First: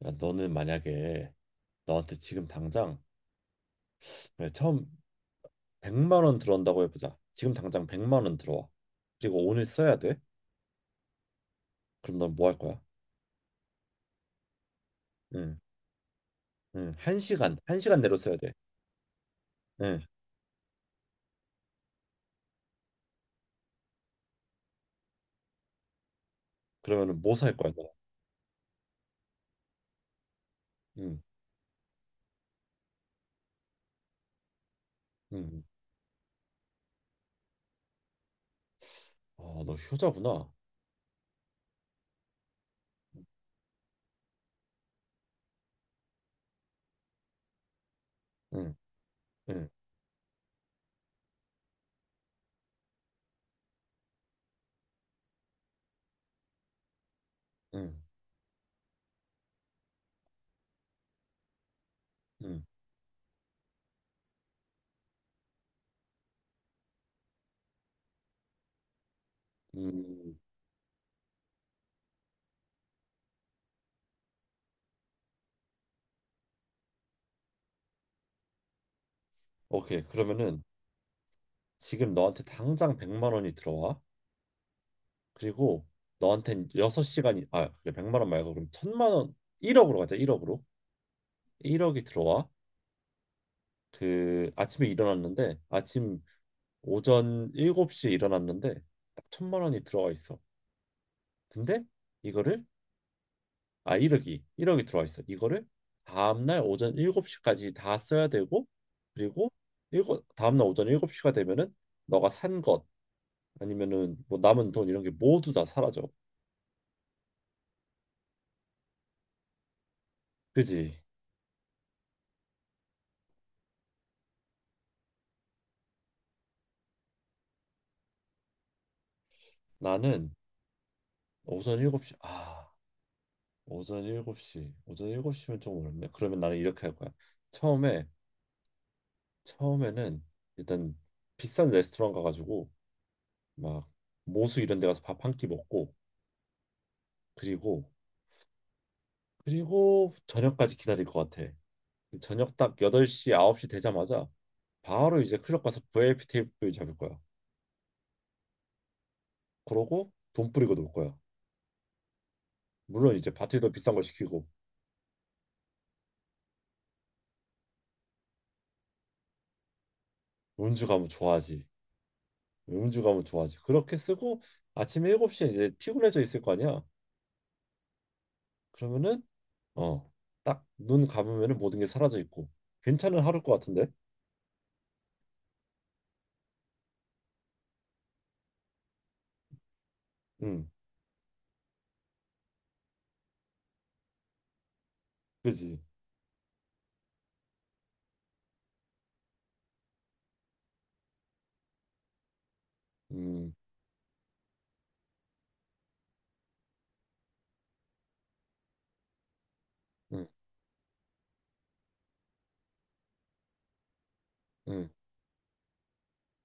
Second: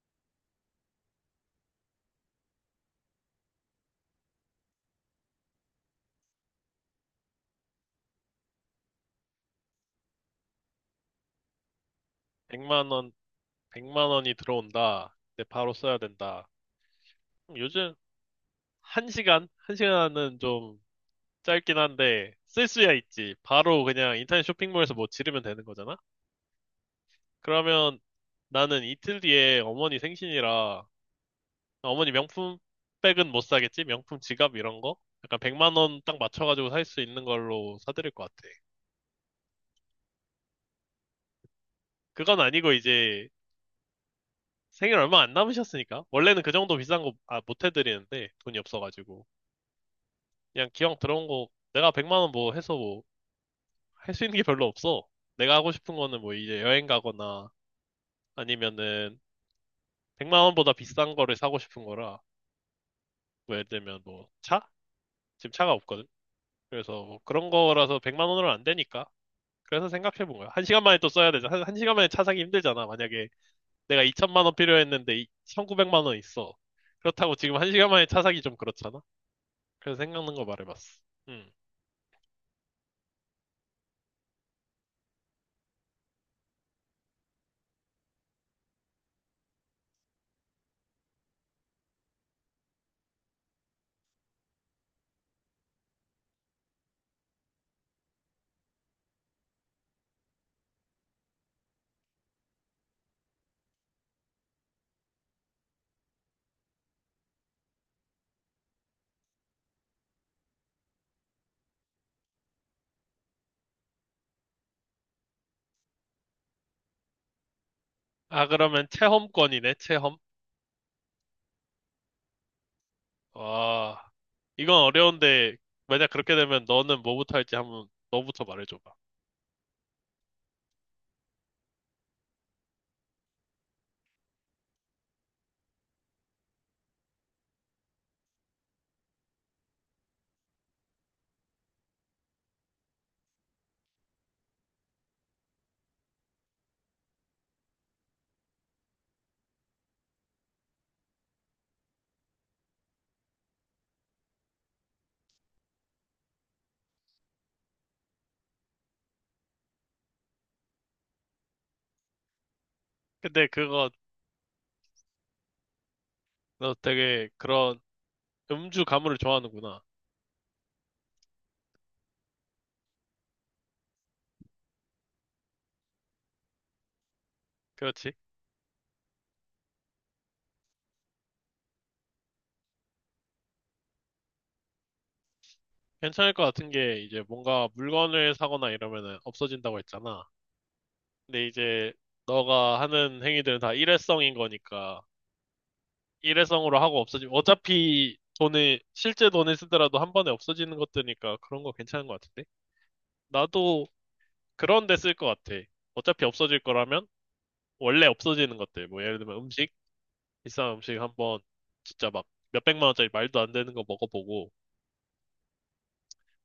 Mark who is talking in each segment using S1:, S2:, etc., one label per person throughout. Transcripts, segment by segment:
S1: 그러니까 너는 만약에 너한테 지금 당장 그래, 처음 100만 원 들어온다고 해보자. 지금 당장 100만 원 들어와. 그리고 오늘 써야 돼. 그럼 넌 뭐 할 거야?
S2: 100만 원, 100만 원이 들어온다. 근데
S1: 응,
S2: 바로 써야 된다.
S1: 응,
S2: 그럼
S1: 한
S2: 요즘
S1: 시간 내로 써야 돼.
S2: 1시간?
S1: 응,
S2: 1시간은 좀 짧긴 한데 쓸 수야 있지. 바로 그냥 인터넷 쇼핑몰에서 뭐 지르면 되는 거잖아?
S1: 그러면은 뭐 살 거야, 너?
S2: 그러면 나는 이틀 뒤에 어머니 생신이라
S1: 응,
S2: 어머니 명품 백은 못 사겠지? 명품 지갑 이런 거? 약간
S1: 응.
S2: 100만 원 딱 맞춰가지고 살 수 있는 걸로 사드릴 것 같아.
S1: 아, 너 효자구나.
S2: 그건 아니고 이제 생일 얼마 안 남으셨으니까. 원래는 그 정도 비싼 거, 아, 못 해드리는데 돈이
S1: 응,
S2: 없어가지고.
S1: 응,
S2: 그냥 기왕 들어온 거 내가 100만 원 뭐 해서 뭐 할 수 있는 게 별로 없어. 내가 하고 싶은 거는 뭐 이제 여행 가거나
S1: 응,
S2: 아니면은 100만 원보다 비싼 거를 사고 싶은 거라.
S1: 응,
S2: 뭐 예를 들면 뭐 차? 지금 차가 없거든. 그래서 뭐 그런 거라서 100만 원으로는 안 되니까. 그래서 생각해
S1: 음.
S2: 본 거야. 한 시간 만에 또 써야 되잖아. 한 시간 만에 차 사기 힘들잖아. 만약에 내가 2천만 원 필요했는데 1,900만 원 있어. 그렇다고 지금 한 시간 만에 차 사기 좀 그렇잖아. 그래서
S1: 오케이.
S2: 생각난 거
S1: 그러면은
S2: 말해봤어. 음.
S1: 지금 너한테 당장 100만 원이 들어와. 그리고 그래, 100만 원 말고 그럼 천만원 1억으로 가자. 1억으로. 1억이 들어와. 그 아침에 일어났는데 아침 오전 7시에 일어났는데 딱 1000만 원이 들어가 있어. 근데 이거를 1억이 들어가 있어. 이거를 다음날 오전 7시까지 다 써야 되고 그리고 일곱 다음날 오전 7시가 되면은 너가 산 것 아니면은 뭐 남은 돈 이런 게 모두 다 사라져.
S2: 아, 그러면 체험권이네, 체험.
S1: 그지?
S2: 와, 이건 어려운데, 만약 그렇게 되면 너는 뭐부터 할지 한번 너부터 말해줘봐.
S1: 나는 오전 7시 아 오전 7시 오전 7시면 좀 어렵네. 그러면 나는 이렇게 할 거야. 처음에 처음에는 일단 비싼 레스토랑 가가지고 막 모수 이런 데 가서 밥 한 끼 먹고 그리고 그리고 저녁까지 기다릴 것 같아. 저녁 딱 8시, 9시 되자마자 바로 이제 클럽 가서 VIP 테이블 잡을 거야. 그러고 돈 뿌리고 놀 거야. 물론 이제
S2: 근데
S1: 바트에 더
S2: 그거,
S1: 비싼 걸 시키고
S2: 너 되게 그런 음주 가물을 좋아하는구나.
S1: 음주 가면 좋아하지. 음주 가면 좋아하지. 그렇게 쓰고 아침 7시에 이제 피곤해져 있을 거 아니야.
S2: 그렇지?
S1: 그러면은 어, 딱 눈 감으면은 모든 게 사라져 있고 괜찮은 하루일 것 같은데?
S2: 괜찮을 것 같은 게 이제 뭔가 물건을 사거나 이러면은 없어진다고 했잖아.
S1: 응.
S2: 근데 이제 너가 하는 행위들은 다 일회성인 거니까
S1: 그지?
S2: 일회성으로 하고 없어지면 어차피 돈을, 실제 돈을 쓰더라도 한 번에 없어지는 것들이니까 그런 거 괜찮은 것 같은데?
S1: 음,
S2: 나도 그런 데 쓸 것 같아. 어차피 없어질 거라면 원래 없어지는 것들. 뭐 예를 들면 음식,
S1: 음,
S2: 비싼 음식 한번 진짜 막 몇백만 원짜리 말도 안 되는 거 먹어보고,
S1: 음,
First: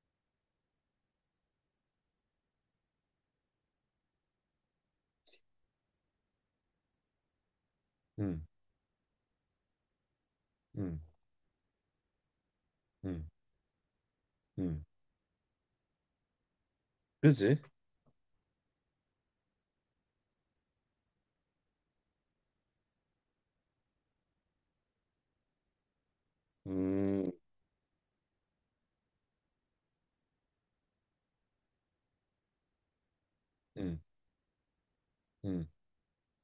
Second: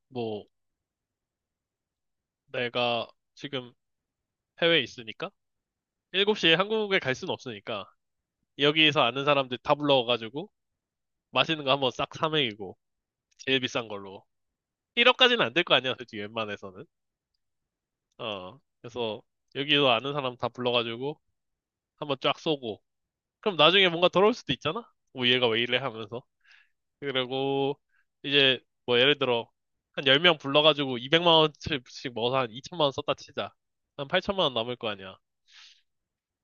S2: 뭐 내가 지금 해외에 있으니까 7시에 한국에 갈 수는 없으니까
S1: 음,
S2: 여기서 아는 사람들 다 불러가지고
S1: 음,
S2: 맛있는 거 한번 싹 사 먹이고
S1: 음,
S2: 제일 비싼 걸로
S1: 음.
S2: 1억까지는 안 될 거 아니야, 솔직히 웬만해서는.
S1: 그지?
S2: 어. 그래서 여기서 아는 사람 다 불러가지고 한번 쫙 쏘고 그럼 나중에 뭔가 돌아올 수도 있잖아? 뭐 얘가 왜 이래 하면서.
S1: 음,
S2: 그리고 이제 뭐 예를 들어 한 10명 불러가지고 200만 원씩 먹어서 한 2천만 원 썼다 치자.
S1: 음,
S2: 한 8천만 원 남을 거 아니야.
S1: 음.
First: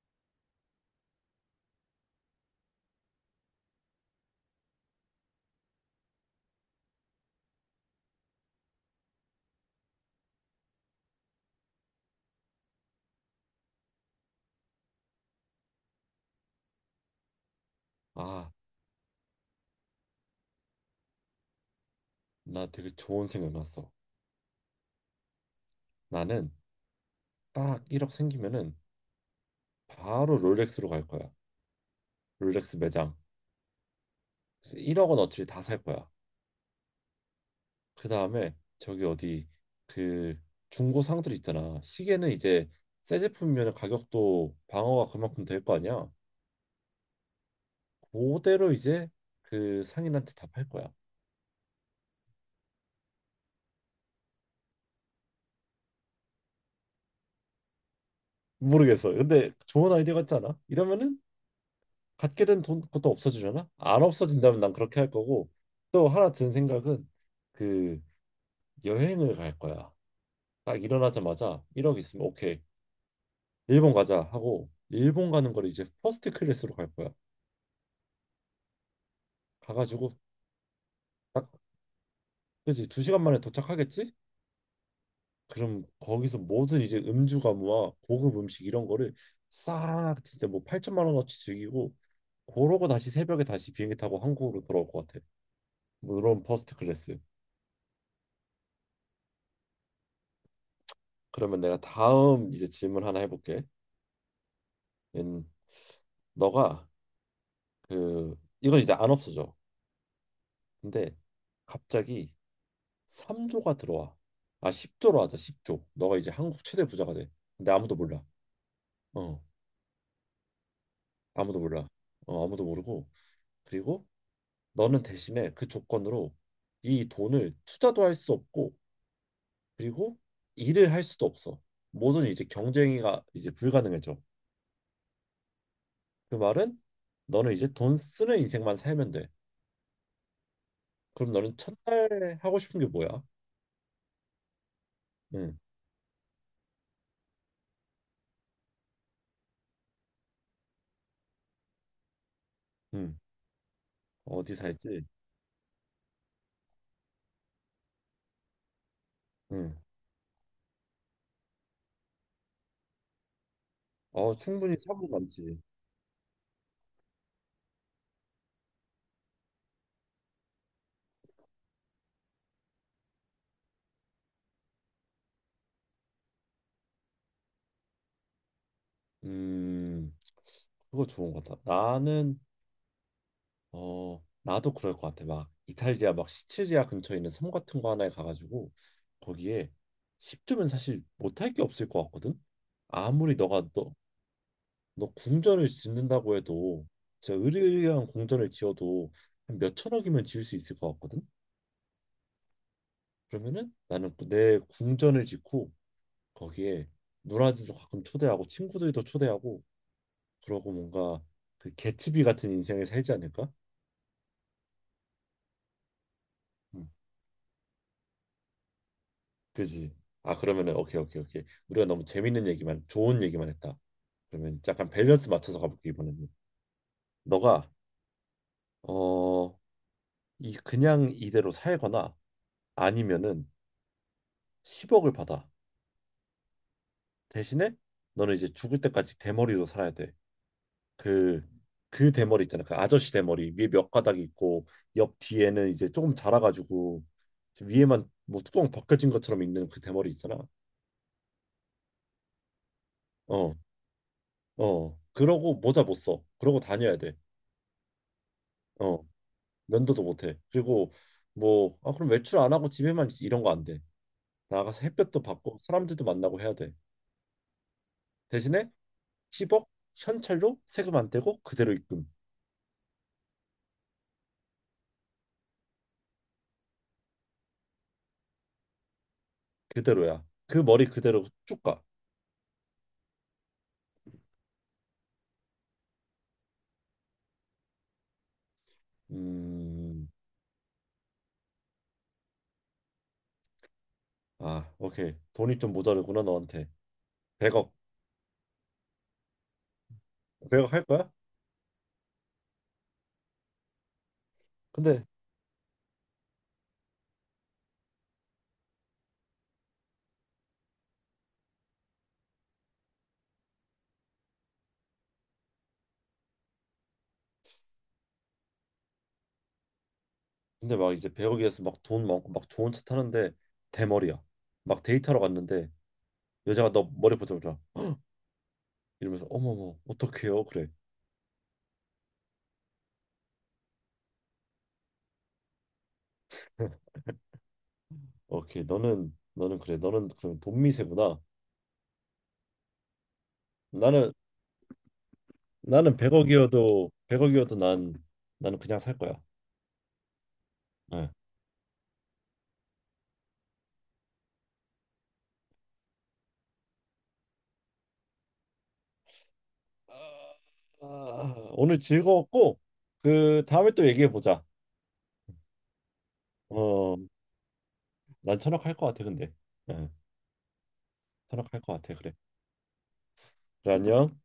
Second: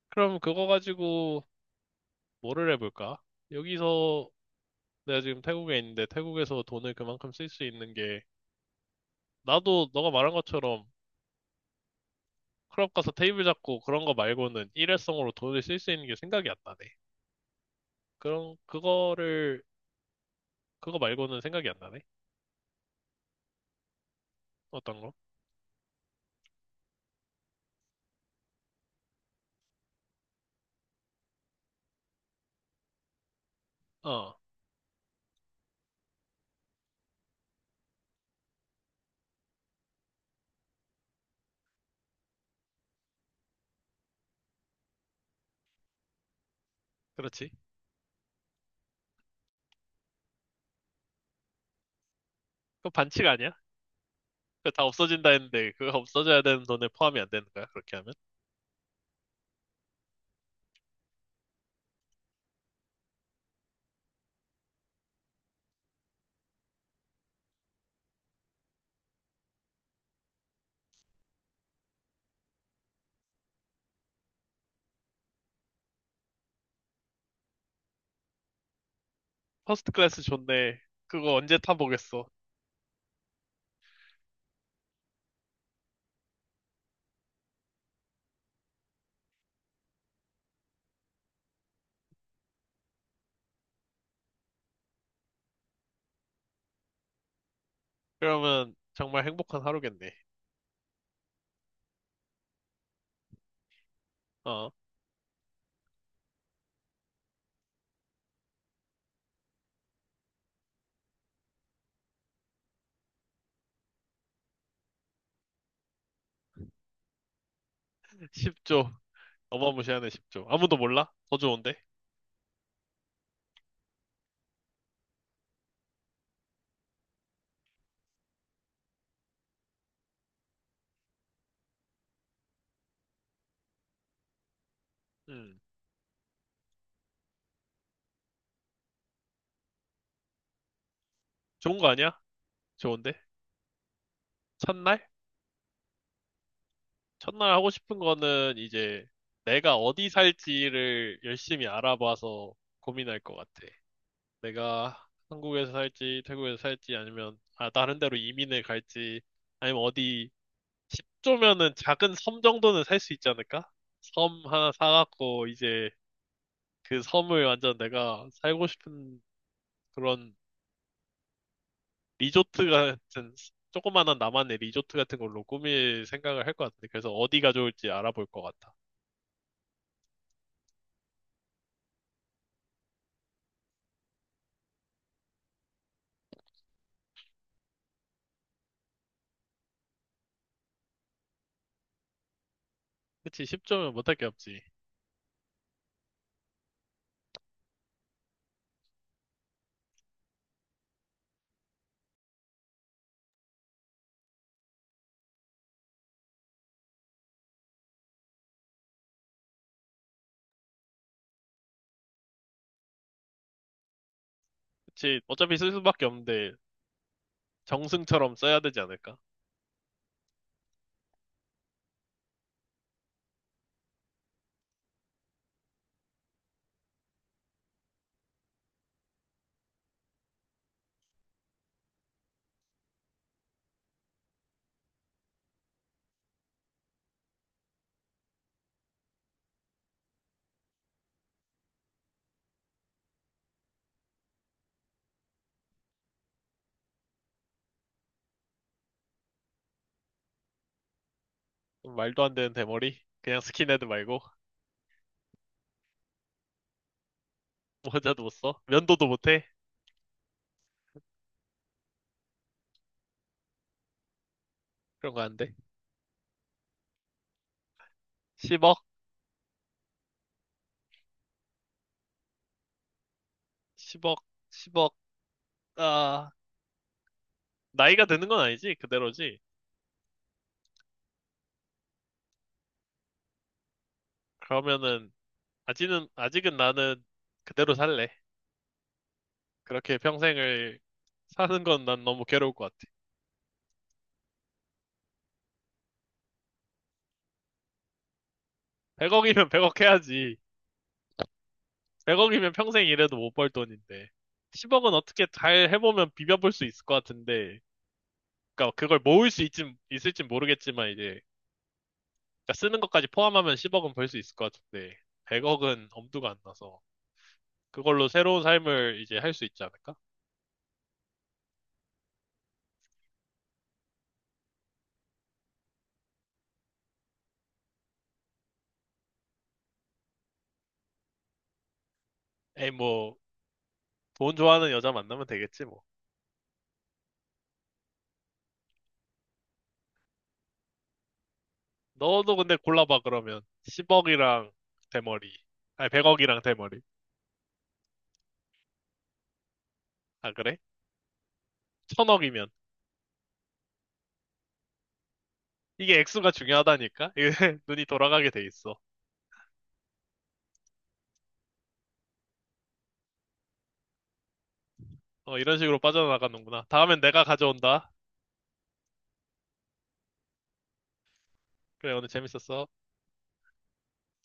S2: 그럼 그거 가지고 뭐를 해볼까? 여기서 내가 지금 태국에 있는데 태국에서 돈을 그만큼 쓸 수 있는 게 나도 너가 말한 것처럼 클럽 가서 테이블 잡고 그런 거 말고는 일회성으로 돈을 쓸 수 있는 게 생각이 안 나네.
S1: 아,
S2: 그런 그거를 그거 말고는 생각이 안 나네.
S1: 나 되게 좋은 생각 났어.
S2: 어떤 거?
S1: 나는 딱 1억 생기면은 바로 롤렉스로 갈 거야. 롤렉스 매장.
S2: 어,
S1: 1억 원어치를 다 살 거야. 그 다음에 저기 어디 그 중고 상들 있잖아. 시계는 이제 새 제품이면 가격도 방어가 그만큼 될 거 아니야.
S2: 그렇지.
S1: 그대로 이제 그 상인한테 다 팔 거야.
S2: 그거 반칙 아니야? 그거 다 없어진다 했는데 그거 없어져야 되는 돈에 포함이 안 되는 거야 그렇게 하면?
S1: 모르겠어. 근데 좋은 아이디어 같지 않아? 이러면은 갖게 된 돈 것도 없어지잖아. 안 없어진다면 난 그렇게 할 거고 또 하나 든 생각은 그 여행을 갈 거야. 딱 일어나자마자 1억 있으면 오케이 일본 가자 하고 일본 가는 걸 이제 퍼스트 클래스로 갈 거야.
S2: 퍼스트
S1: 가가지고
S2: 클래스 좋네. 그거
S1: 딱
S2: 언제 타보겠어.
S1: 그지 2시간 만에 도착하겠지? 그럼 거기서 모든 이제 음주 가무와 고급 음식 이런 거를 싹 진짜 뭐 8천만 원어치 즐기고 그러고 다시 새벽에 다시 비행기 타고 한국으로 돌아올 것 같아. 물론 퍼스트 클래스.
S2: 그러면 정말 행복한 하루겠네.
S1: 그러면 내가 다음 이제 질문 하나 해볼게.
S2: 어.
S1: 음, 너가 그 이건 이제 안 없어져. 근데 갑자기 3조가 들어와. 아 10조로 하자. 10조. 너가 이제 한국 최대 부자가 돼. 근데 아무도 몰라.
S2: 10조?
S1: 어,
S2: 어마무시하네. 10조 아무도 몰라? 더
S1: 아무도
S2: 좋은데?
S1: 몰라. 어, 아무도 모르고. 그리고 너는 대신에 그 조건으로 이 돈을 투자도 할 수 없고 그리고 일을 할 수도 없어. 모든 이제 경쟁이가 이제 불가능해져.
S2: 음.
S1: 그 말은 너는 이제 돈 쓰는 인생만 살면 돼. 그럼 너는
S2: 좋은 거 아니야?
S1: 첫날 하고 싶은 게 뭐야?
S2: 좋은데? 첫날?
S1: 응,
S2: 첫날 하고 싶은 거는 이제 내가 어디 살지를 열심히 알아봐서
S1: 응.
S2: 고민할 것 같아.
S1: 어디
S2: 내가
S1: 살지?
S2: 한국에서 살지 태국에서 살지 아니면 아 다른 데로 이민을 갈지
S1: 응.
S2: 아니면 어디 10조면은 작은 섬 정도는 살 수 있지 않을까?
S1: 어,
S2: 섬 하나
S1: 충분히 사고
S2: 사갖고
S1: 남지.
S2: 이제 그 섬을 완전 내가 살고 싶은 그런 리조트 같은 조그만한 나만의 리조트 같은 걸로 꾸밀 생각을 할 것 같은데 그래서 어디가 좋을지 알아볼 것 같아.
S1: 음, 그거 좋은 것 같아. 나는 어, 나도 그럴 것 같아. 막 이탈리아 막 시칠리아 근처에 있는 섬 같은 거 하나에 가가지고 거기에 10주면 사실 못할 게 없을 것 같거든. 아무리
S2: 그치
S1: 너가 너,
S2: 10조면 못할 게 없지.
S1: 너 궁전을 짓는다고 해도 진짜 으리으리한 궁전을 지어도 한 몇천억이면 지을 수 있을 것 같거든. 그러면은 나는 그 내 궁전을 짓고 거기에 누나들도 가끔 초대하고 친구들도 초대하고 그러고 뭔가 그 개츠비 같은 인생을 살지 않을까?
S2: 그치 어차피 쓸 수밖에 없는데
S1: 음.
S2: 정승처럼 써야 되지 않을까?
S1: 그지? 아 그러면은 오케이 오케이 오케이 우리가 너무 재밌는 얘기만 좋은 얘기만 했다. 그러면 약간 밸런스 맞춰서 가볼게. 이번에는 너가 어 이 그냥 이대로 살거나 아니면은 10억을 받아. 대신에 너는 이제 죽을 때까지 대머리로 살아야 돼. 그 그 대머리 있잖아. 그 아저씨 대머리 위에 몇 가닥 이 있고 옆 뒤에는 이제 조금 자라가지고 위에만 뭐 뚜껑 벗겨진 것처럼 있는 그 대머리 있잖아.
S2: 좀 말도 안 되는 대머리? 그냥
S1: 어,
S2: 스킨헤드 말고
S1: 어. 그러고 모자 못 써. 그러고 다녀야 돼.
S2: 모자도 못 써?
S1: 어,
S2: 면도도 못 해?
S1: 면도도 못 해. 그리고 뭐 아, 그럼 외출 안 하고 집에만 있- 이런 거 안 돼. 나가서
S2: 그런
S1: 햇볕도
S2: 거 안 돼?
S1: 받고 사람들도 만나고 해야 돼. 대신에
S2: 10억?
S1: 10억 현찰로 세금 안 떼고 그대로 입금.
S2: 10억? 10억? 아, 나이가 드는 건 아니지? 그대로지?
S1: 그대로야. 그 머리 그대로 쭉 가.
S2: 그러면은, 아직은 나는 그대로 살래. 그렇게
S1: 음.
S2: 평생을 사는 건 난 너무 괴로울 것 같아.
S1: 아, 오케이. 돈이 좀 모자르구나 너한테. 100억.
S2: 100억이면 100억 해야지.
S1: 100억 할 거야?
S2: 100억이면 평생 일해도 못 벌 돈인데. 10억은
S1: 근데
S2: 어떻게 잘 해보면 비벼볼 수 있을 것 같은데. 그러니까 그걸 모을 수 있을진 모르겠지만 이제, 그러니까 쓰는 것까지 포함하면 10억은 벌 수 있을 것 같은데. 100억은 엄두가 안 나서. 그걸로 새로운 삶을 이제 할 수 있지 않을까?
S1: 근데 막 이제 100억이어서 막 돈 많고 막 좋은 차 타는데 대머리야. 막 데이트하러 갔는데 여자가 너 머리 보자보자 이러면서 어머머 어떡해요? 그래.
S2: 에이, 뭐, 돈 좋아하는 여자 만나면 되겠지, 뭐.
S1: 오케이. 너는 그래. 너는 그럼 돈 미세구나.
S2: 너도 근데 골라봐, 그러면.
S1: 나는
S2: 10억이랑 대머리. 아니,
S1: 나는
S2: 100억이랑 대머리.
S1: 100억이어도 난 나는 그냥 살 거야.
S2: 아, 그래?
S1: 네.
S2: 1000억이면. 이게 액수가 중요하다니까? 이게 눈이 돌아가게 돼 있어.
S1: 아, 오늘 즐거웠고 그 다음에 또 얘기해 보자.
S2: 어, 이런 식으로 빠져나가는구나.
S1: 어,
S2: 다음엔 내가 가져온다.
S1: 난 1000억 할 것 같아 근데. 네. 선택할 것
S2: 그래,
S1: 같아.
S2: 오늘
S1: 그래.
S2: 재밌었어.
S1: 그래, 안녕.